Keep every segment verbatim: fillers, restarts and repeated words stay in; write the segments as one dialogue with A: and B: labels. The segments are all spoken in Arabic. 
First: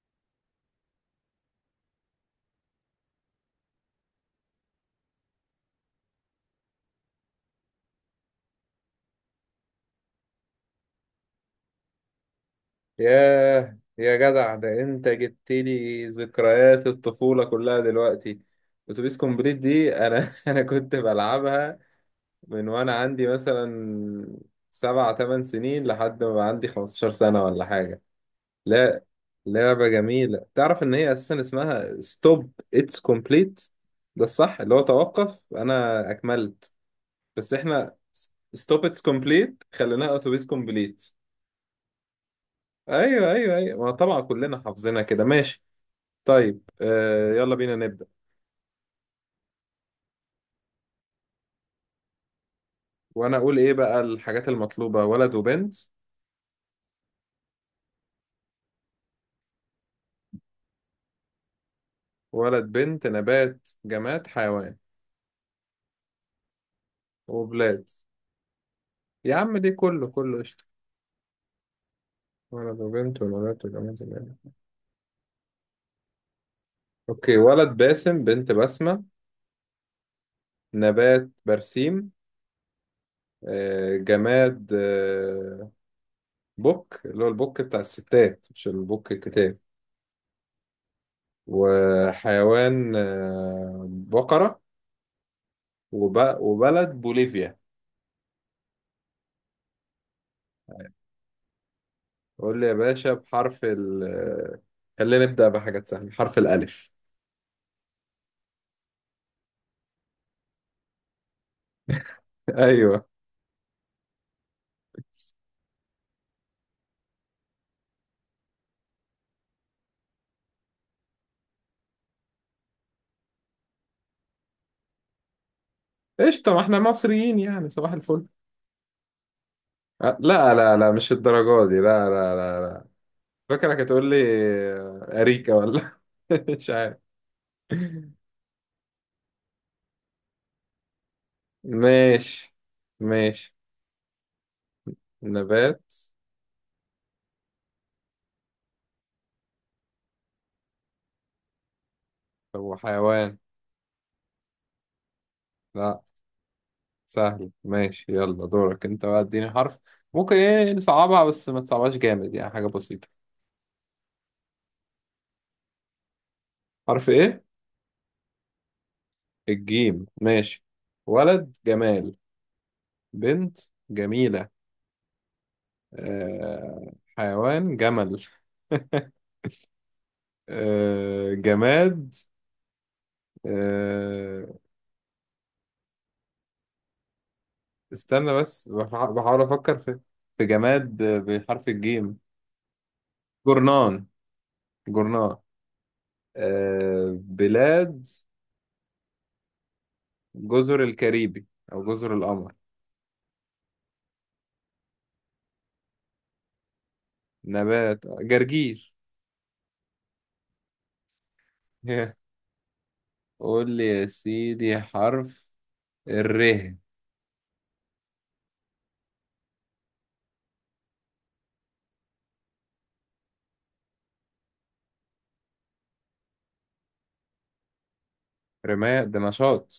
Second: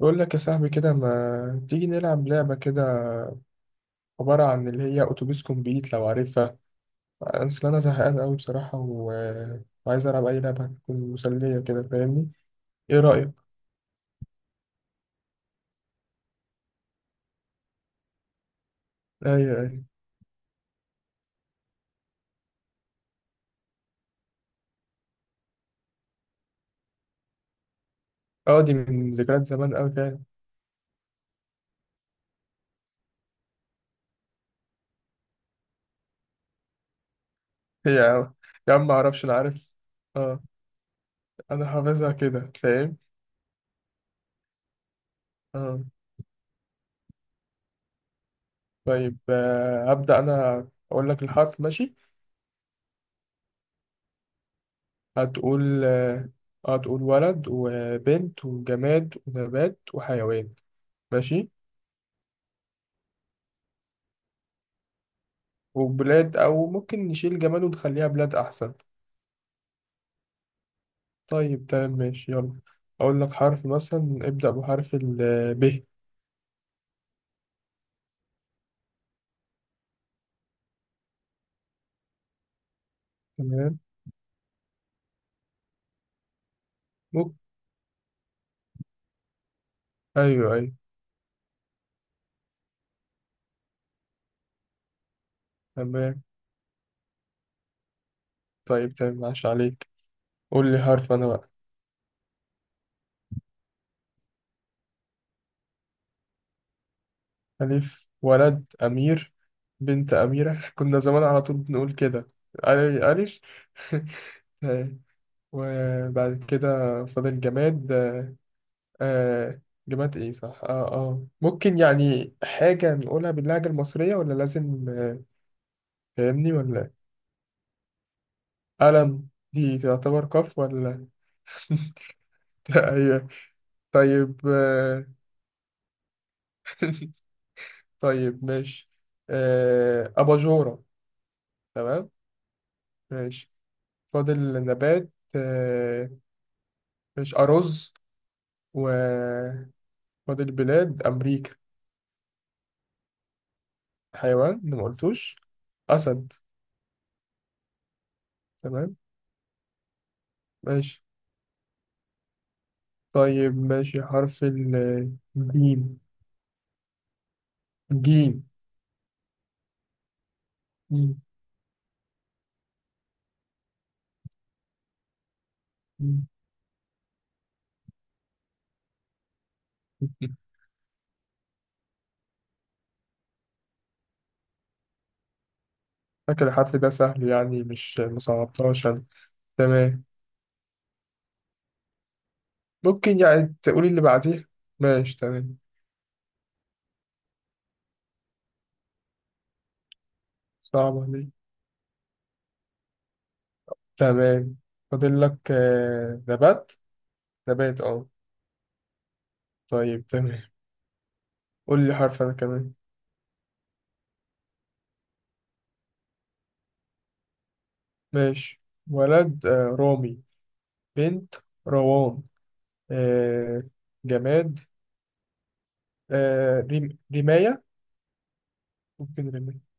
A: بقول لك يا صاحبي كده ما تيجي نلعب لعبة كده، عبارة عن اللي هي أتوبيس كومبليت لو عارفها. أصل أنا زهقان أوي بصراحة و... وعايز ألعب أي لعبة هتكون مسلية كده، فاهمني؟ إيه رأيك؟
B: ياه يا جدع، ده انت جبت لي ذكريات الطفولة كلها دلوقتي. اتوبيس
A: أيوة
B: كومبليت
A: أيوة.
B: دي انا انا كنت بلعبها من وانا عندي مثلا سبع تمن سنين لحد ما بقى عندي خمسة عشر سنة ولا حاجة.
A: أه دي
B: لا.
A: من ذكريات زمان
B: لعبة
A: أوي فعلا.
B: جميلة. تعرف ان هي اساسا اسمها ستوب اتس كومبليت، ده الصح، اللي هو توقف انا اكملت، بس احنا
A: يا عم يا
B: ستوب
A: عم،
B: اتس
A: معرفش أنا
B: كومبليت
A: عارف.
B: خليناها
A: أه
B: اتوبيس كومبليت.
A: أنا حافظها كده، فاهم؟
B: ايوه ايوه ايوه، ما طبعا كلنا حافظينها كده. ماشي.
A: أه
B: طيب، آه يلا بينا نبدأ.
A: طيب آه، هبدأ أنا أقول لك الحرف ماشي.
B: وانا اقول ايه بقى الحاجات المطلوبة؟ ولد وبنت.
A: هتقول آه، هتقول ولد وبنت وجماد ونبات وحيوان، ماشي؟
B: ولد بنت نبات جماد حيوان
A: وبلاد، أو ممكن نشيل جماد
B: وبلاد.
A: ونخليها بلاد أحسن.
B: يا عم دي كله كله قشطة.
A: طيب تمام ماشي يلا.
B: ولد
A: أقول
B: وبنت
A: لك
B: ونبات
A: حرف
B: وجماد
A: مثلا،
B: وبلاد.
A: ابدأ بحرف ال ب.
B: اوكي. ولد باسم، بنت بسمة، نبات برسيم.
A: تمام،
B: آه جماد آه بوك، اللي هو
A: ممكن.
B: البوك بتاع الستات مش البوك الكتاب.
A: أيوه أيوه.
B: وحيوان آه بقرة.
A: تمام.
B: وب... وبلد بوليفيا.
A: طيب تمام ماشي عليك. قول لي حرف أنا بقى.
B: قول لي يا باشا بحرف ال خلينا نبدأ بحاجات سهلة بحرف الألف.
A: ألف، ولد أمير، بنت أميرة كنا زمان على طول بنقول كده. ألف
B: أيوه.
A: ألف طيب، وبعد كده فاضل جماد. آه جماد ايه، صح اه اه ممكن يعني حاجة نقولها باللهجة المصرية ولا لازم؟ فاهمني
B: قشطة، ما احنا
A: ولا إيه؟
B: مصريين يعني، صباح الفل.
A: قلم دي
B: أه،
A: تعتبر
B: لا
A: قاف
B: لا لا
A: ولا؟
B: مش الدرجة دي، لا لا لا لا.
A: أيوة.
B: فاكرك هتقول لي
A: طيب آه،
B: أريكة ولا؟ مش عارف.
A: طيب ماشي آه، أباجورة. تمام
B: ماشي
A: ماشي.
B: ماشي.
A: فاضل نبات.
B: نبات
A: آه، ماشي أرز. وفاضل بلاد، أمريكا.
B: وحيوان.
A: حيوان أنا ما قلتوش،
B: لا.
A: أسد.
B: سهل ماشي، يلا دورك
A: تمام
B: انت بقى، اديني حرف. ممكن ايه
A: ماشي.
B: نصعبها، بس ما تصعبهاش جامد يعني، حاجة بسيطة.
A: طيب ماشي، حرف الجيم.
B: حرف ايه؟
A: جيم.
B: الجيم ماشي.
A: جيم.
B: ولد جمال، بنت جميلة، آه حيوان جمل. آه جماد آه
A: فاكر الحرف ده سهل يعني، مش
B: استنى بس،
A: مصعبتهاش
B: بح-
A: أنا.
B: بحاول أفكر في
A: تمام.
B: في جماد بحرف الجيم.
A: ممكن يعني تقولي اللي
B: جورنان.
A: بعديه. ماشي
B: جورنان.
A: تمام.
B: آه بلاد جزر
A: صعبة دي.
B: الكاريبي، أو جزر القمر.
A: تمام. فاضل لك آه، نبات. نبات،
B: نبات
A: اه.
B: جرجير.
A: طيب تمام. قول لي حرف انا كمان.
B: قول لي يا سيدي حرف الر.
A: ماشي. ولد آه، رامي. بنت روان. آه، جماد آه، ريم- رماية.
B: رماد ده
A: ممكن
B: نشاط.
A: رماية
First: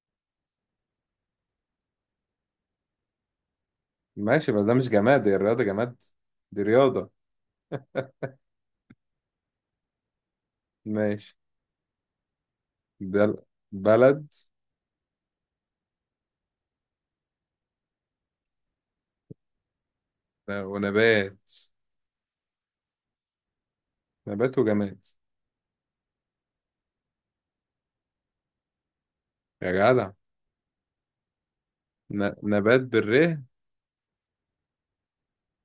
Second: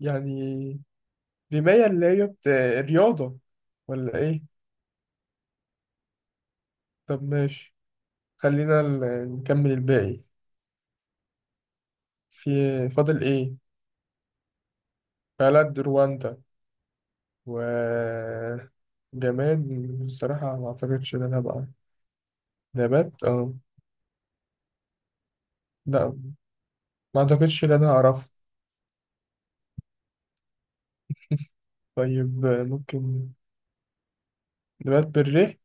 A: يعني، رماية اللي هي بت... رياضة ولا ايه؟
B: ماشي بس ده مش جماد، دي الرياضة. جماد؟ دي رياضة.
A: طب ماشي، خلينا ال- نكمل الباقي.
B: ماشي.
A: في،
B: ده
A: فاضل
B: ال-
A: ايه؟
B: بلد
A: بلد رواندا. وجماد، بصراحة ما أعتقدش إن أنا
B: ونبات.
A: هبقى. نبات أه.
B: نبات وجماد.
A: لا، ما أعتقدش إن أنا هعرف.
B: يا جدع. ن...
A: طيب آه،
B: نبات بالره.
A: ممكن، نبات بالريح.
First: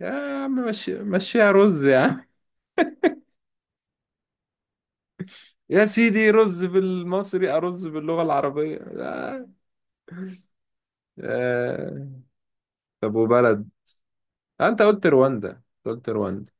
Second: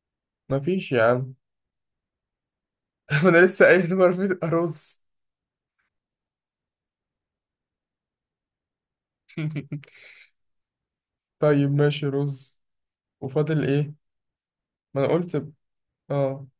B: يا عم
A: مفيش
B: مشي
A: يا عم
B: مشيها رز يا عم.
A: طب أنا لسه قايل إن مفيش رز.
B: يا سيدي، رز بالمصري، أرز باللغة العربية. آه.
A: طيب ماشي
B: آه.
A: رز.
B: طب
A: وفاضل
B: وبلد.
A: إيه؟
B: آه، أنت
A: ما
B: قلت
A: أنا قلت
B: رواندا،
A: ب-
B: أنت قلت
A: أه،
B: رواندا.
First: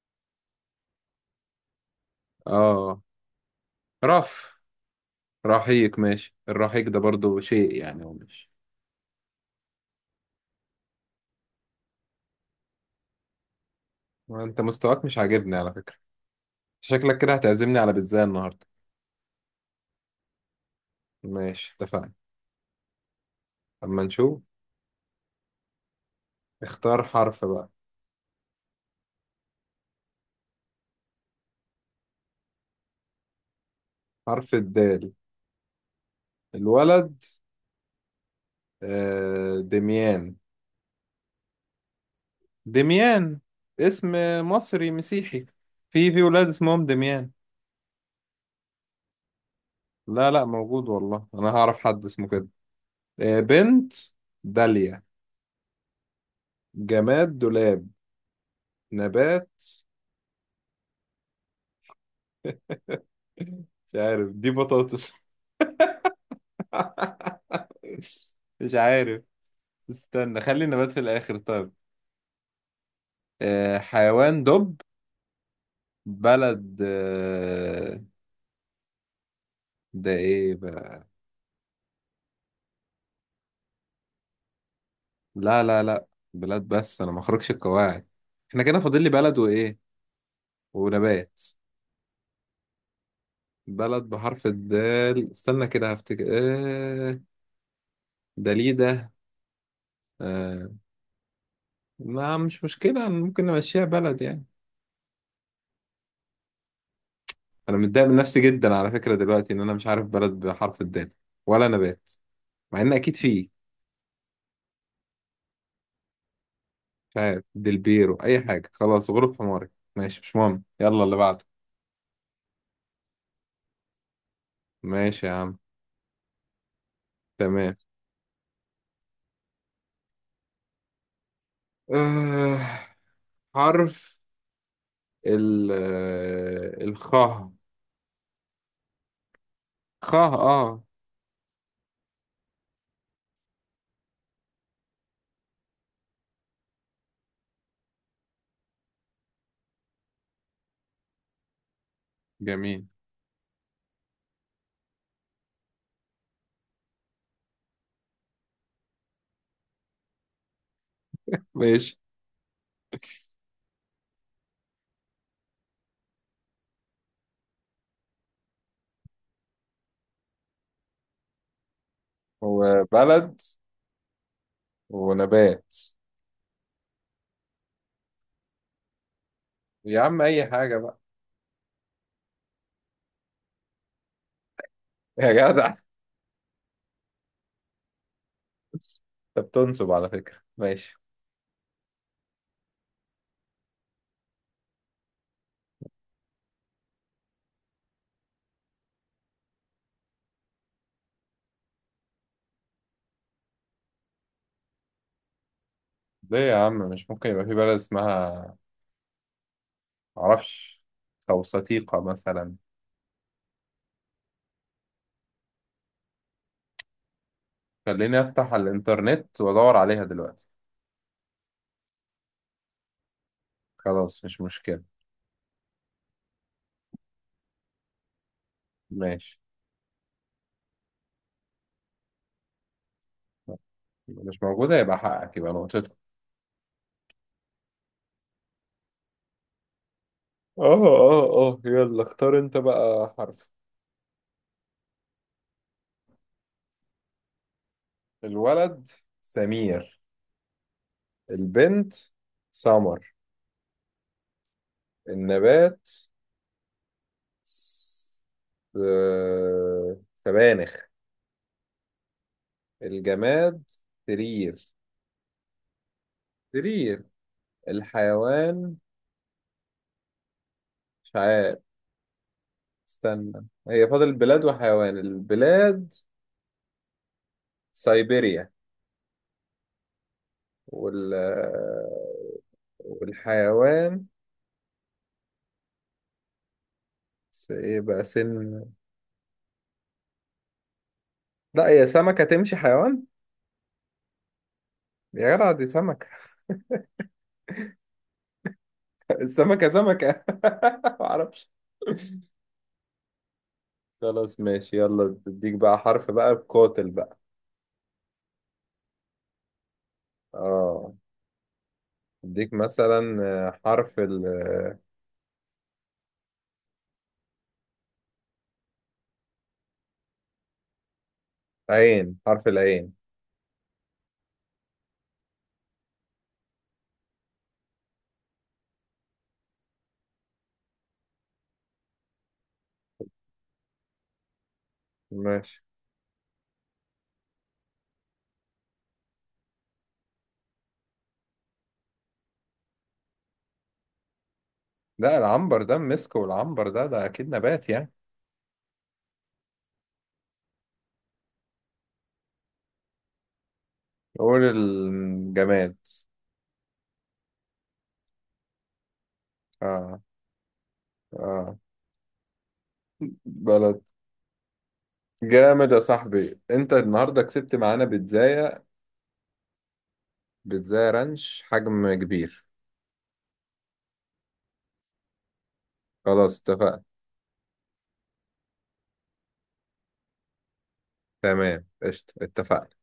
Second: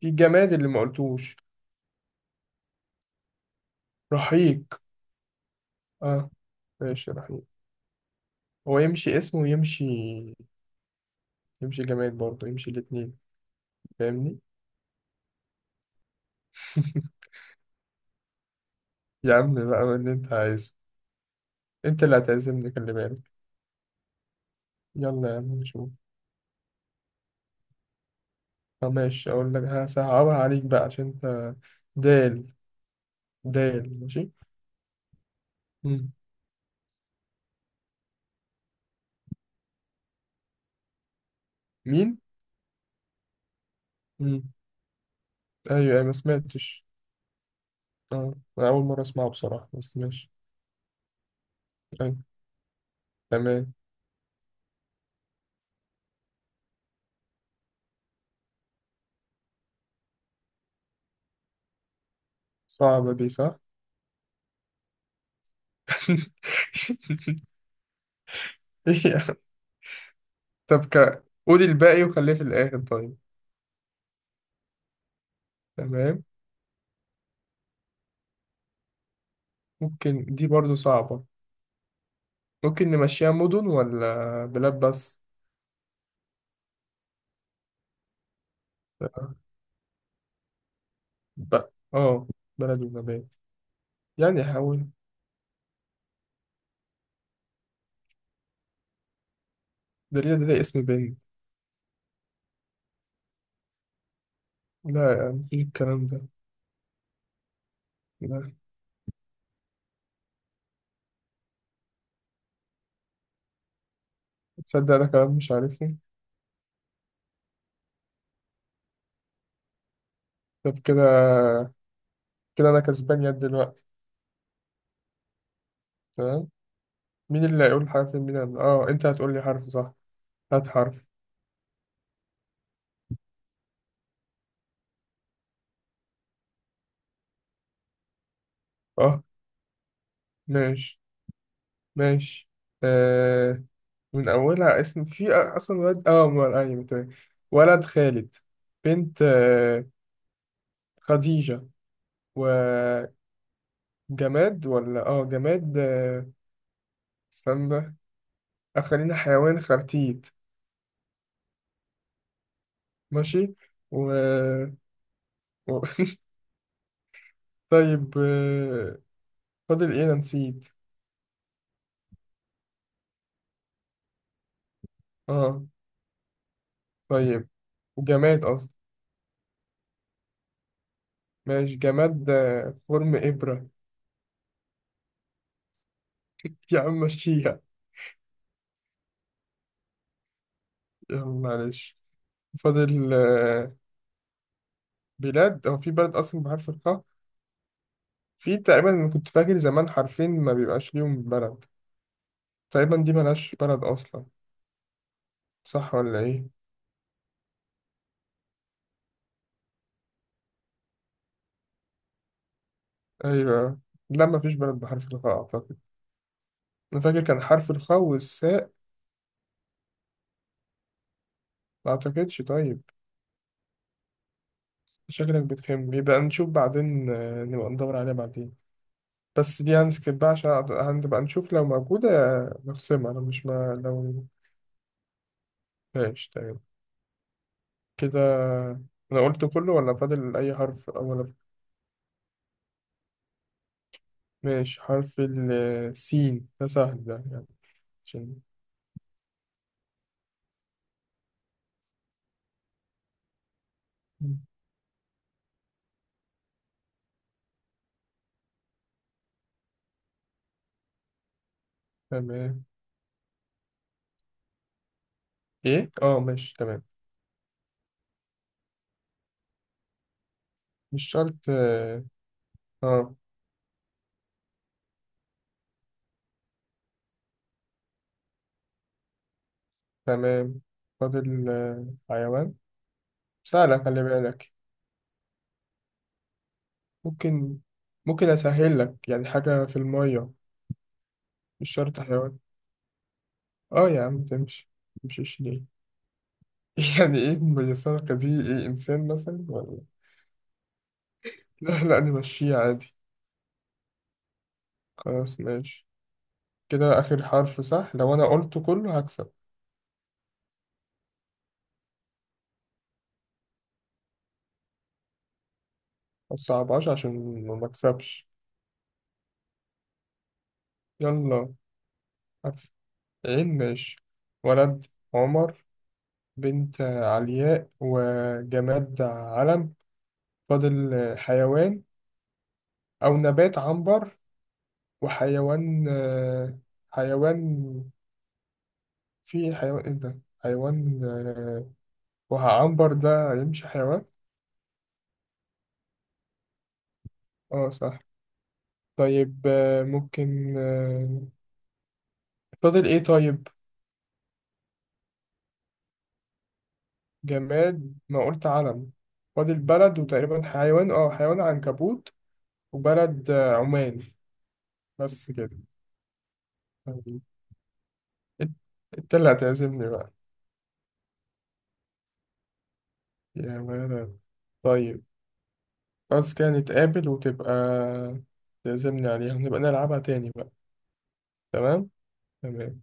A: في الجماد اللي ما قلتوش،
B: آه رف.
A: رحيق.
B: رحيق.
A: أه
B: ماشي، الرحيق ده
A: ماشي
B: برضو
A: رحيق.
B: شيء يعني هو مش.
A: هو يمشي اسمه ويمشي، يمشي جماد برضه، يمشي الاتنين، فاهمني؟
B: وأنت مستواك مش عاجبني على فكرة، شكلك كده هتعزمني على بيتزا النهاردة.
A: يا عم بقى اللي أنت عايزه.
B: ماشي
A: أنت
B: اتفقنا.
A: اللي هتعزمني، خلي بالك.
B: اما نشوف.
A: يلا يا عم نشوف.
B: اختار حرف بقى.
A: طب ماشي، أقول لك هصعبها عليك بقى عشان أنت. دال. دال ماشي.
B: حرف الدال.
A: مم.
B: الولد آه، دميان.
A: مين؟
B: دميان اسم
A: مم.
B: مصري مسيحي.
A: أيوة أيوة،
B: في
A: ما
B: في ولاد اسمهم
A: سمعتش.
B: دميان.
A: أه أنا أول مرة أسمعه بصراحة، بس
B: لا
A: ماشي.
B: لا، موجود والله، انا هعرف حد
A: أيوة
B: اسمه كده. آه،
A: تمام.
B: بنت داليا. جماد دولاب. نبات
A: صعبة دي، صح؟
B: مش عارف، دي بطاطس؟ مش عارف.
A: إيه؟
B: استنى خلي
A: طب
B: النبات في
A: ك-
B: الاخر
A: قولي
B: طيب.
A: الباقي وخليه في الآخر طيب.
B: آه، حيوان دب.
A: تمام.
B: بلد آه، ده
A: ممكن دي
B: ايه
A: برضو
B: بلد؟
A: صعبة. ممكن نمشيها مدن، ولا بلاد بس؟
B: لا لا لا، بلاد بس، انا ما اخرجش القواعد. احنا كده فاضل لي بلد وايه؟ ونبات.
A: ب... اه، بلد ونبات.
B: بلد
A: يعني
B: بحرف
A: حاول.
B: الدال، استنى كده هفتكر. آه دليدة.
A: ده ليه، ده, ده
B: آه
A: اسم بنت.
B: ما مش مشكلة، ممكن نمشيها بلد يعني.
A: لا يا عم، في الكلام ده.
B: انا متضايق من نفسي
A: لا،
B: جدا على فكرة دلوقتي، ان انا مش عارف بلد بحرف الدال، ولا نبات، مع ان اكيد فيه.
A: تصدق ده كلام مش عارفه.
B: مش عارف، دلبيرو، اي حاجة، خلاص غروب حماري. ماشي مش مهم،
A: طب
B: يلا اللي بعده.
A: كده، كده انا كسبان يد دلوقتي.
B: ماشي يا عم.
A: تمام. مين اللي
B: تمام.
A: هيقول حرف؟ مين اللي... اه، انت هتقول لي حرف، صح؟ هات حرف.
B: آه حرف ال الخاء.
A: اه،
B: خاء. اه
A: ماشي ماشي. آه، من اولها اسم في اصلا، ولد، اه م- ايوه تمام. ولد خالد. بنت آه، خديجة.
B: جميل.
A: وجماد، ولا اه جماد آه، استنى. آه، خلينا حيوان، خرتيت.
B: ماشي.
A: ماشي. و... و... طيب آه، فاضل ايه؟ انا نسيت.
B: وبلد
A: اه
B: ونبات.
A: طيب، جماد قصدي.
B: يا عم اي حاجة بقى.
A: ماشي، جماد آه، خرم إبرة.
B: يا جدع،
A: يا عم مشيها.
B: انت بتنصب على فكرة. ماشي.
A: يلا معلش. فاضل آه، بلاد. هو في بلد أصلا بحرف الخاء؟ في تقريبا، أنا كنت فاكر زمان حرفين ما بيبقاش ليهم بلد. تقريبا دي ملهاش بلد أصلا، صح ولا
B: ليه
A: إيه؟
B: يا عم، مش ممكن يبقى في بلد اسمها، معرفش، توسطيقة مثلا.
A: أيوه. لا، مفيش بلد بحرف الخاء أعتقد. أنا فاكر كان حرف الخاء
B: خليني افتح
A: والساء.
B: الانترنت وادور عليها دلوقتي.
A: ما أعتقدش، طيب.
B: خلاص مش مشكلة.
A: شكلك بتخم، يبقى نشوف بعدين آه، نبقى ندور عليها بعدين.
B: ماشي.
A: بس دي هنسكيب بقى، عشان هنبقى نشوف لو موجودة، نخصمها، لو مش ما لو.
B: مش موجودة يبقى حقك، يبقى نقطتك.
A: ماشي تمام. كده أنا قلت كله، ولا فاضل أي
B: اه
A: حرف
B: اه
A: أول؟
B: اه، يلا اختار انت بقى حرف.
A: ماشي. حرف السين ده سهل ده، يعني عشان.
B: الولد سمير، البنت سمر، النبات س- آه، سبانخ.
A: تمام.
B: الجماد سرير.
A: إيه؟ أه ماشي تمام.
B: سرير. الحيوان
A: مش
B: مش
A: شرط
B: عارف،
A: آه. آه،
B: استنى. هي فاضل بلاد وحيوان. البلاد سيبيريا.
A: تمام.
B: وال
A: فاضل آه،
B: آه،
A: حيوان. سهلة خلي
B: والحيوان
A: بالك.
B: س-
A: ممكن،
B: ايه بقى،
A: ممكن
B: سن.
A: أسهل لك، يعني حاجة في المية.
B: لا
A: مش
B: هي
A: شرط
B: سمكة
A: حيوان.
B: تمشي حيوان.
A: أه يا عم تمشي،
B: يا
A: متمشيش
B: جدع
A: ليه؟
B: دي سمكة.
A: يعني ايه ميسرة دي، ايه، انسان مثلا
B: السمكة
A: ولا؟
B: سمكة. معرفش.
A: لا لا، نمشيه عادي.
B: خلاص ماشي، يلا
A: خلاص
B: اديك بقى
A: ماشي.
B: حرف بقى، بقاتل
A: كده
B: بقى.
A: اخر حرف صح، لو انا قلته كله هكسب.
B: اه اديك مثلا آه، حرف
A: ما تصعبهاش عشان ما مكسبش. يلا.
B: العين. حرف
A: حرف،
B: العين،
A: عين ماشي. ولد عمر. بنت علياء. وجماد علم. فاضل حيوان، او نبات عنبر.
B: ماشي.
A: وحيوان آه، حيوان. في حيوان، ايه ده حيوان آه، وعنبر ده يمشي حيوان؟
B: لا العنبر ده مسك، والعنبر ده ده اكيد نبات
A: اه
B: يعني.
A: صح. طيب آه، ممكن آه، فاضل ايه طيب؟
B: قول الجماد.
A: جماد ما قلت علم. فاضل
B: اه
A: بلد، وتقريبا حيوان، اه حيوان
B: اه،
A: عنكبوت. وبلد آه،
B: بلد.
A: عمان. بس كده.
B: جامد يا صاحبي، انت النهارده
A: طيب.
B: كسبت معانا
A: انت،
B: بيتزاية.
A: إنت اللي هتعزمني بقى.
B: بيتزاية رانش حجم كبير.
A: يا ولد، طيب. بس
B: خلاص
A: كده
B: اتفقنا.
A: نتقابل، وتبقى تعزمني عليها، ونبقى نلعبها تاني بقى.
B: تمام
A: تمام.
B: قشطة اتفقنا.
A: تمام.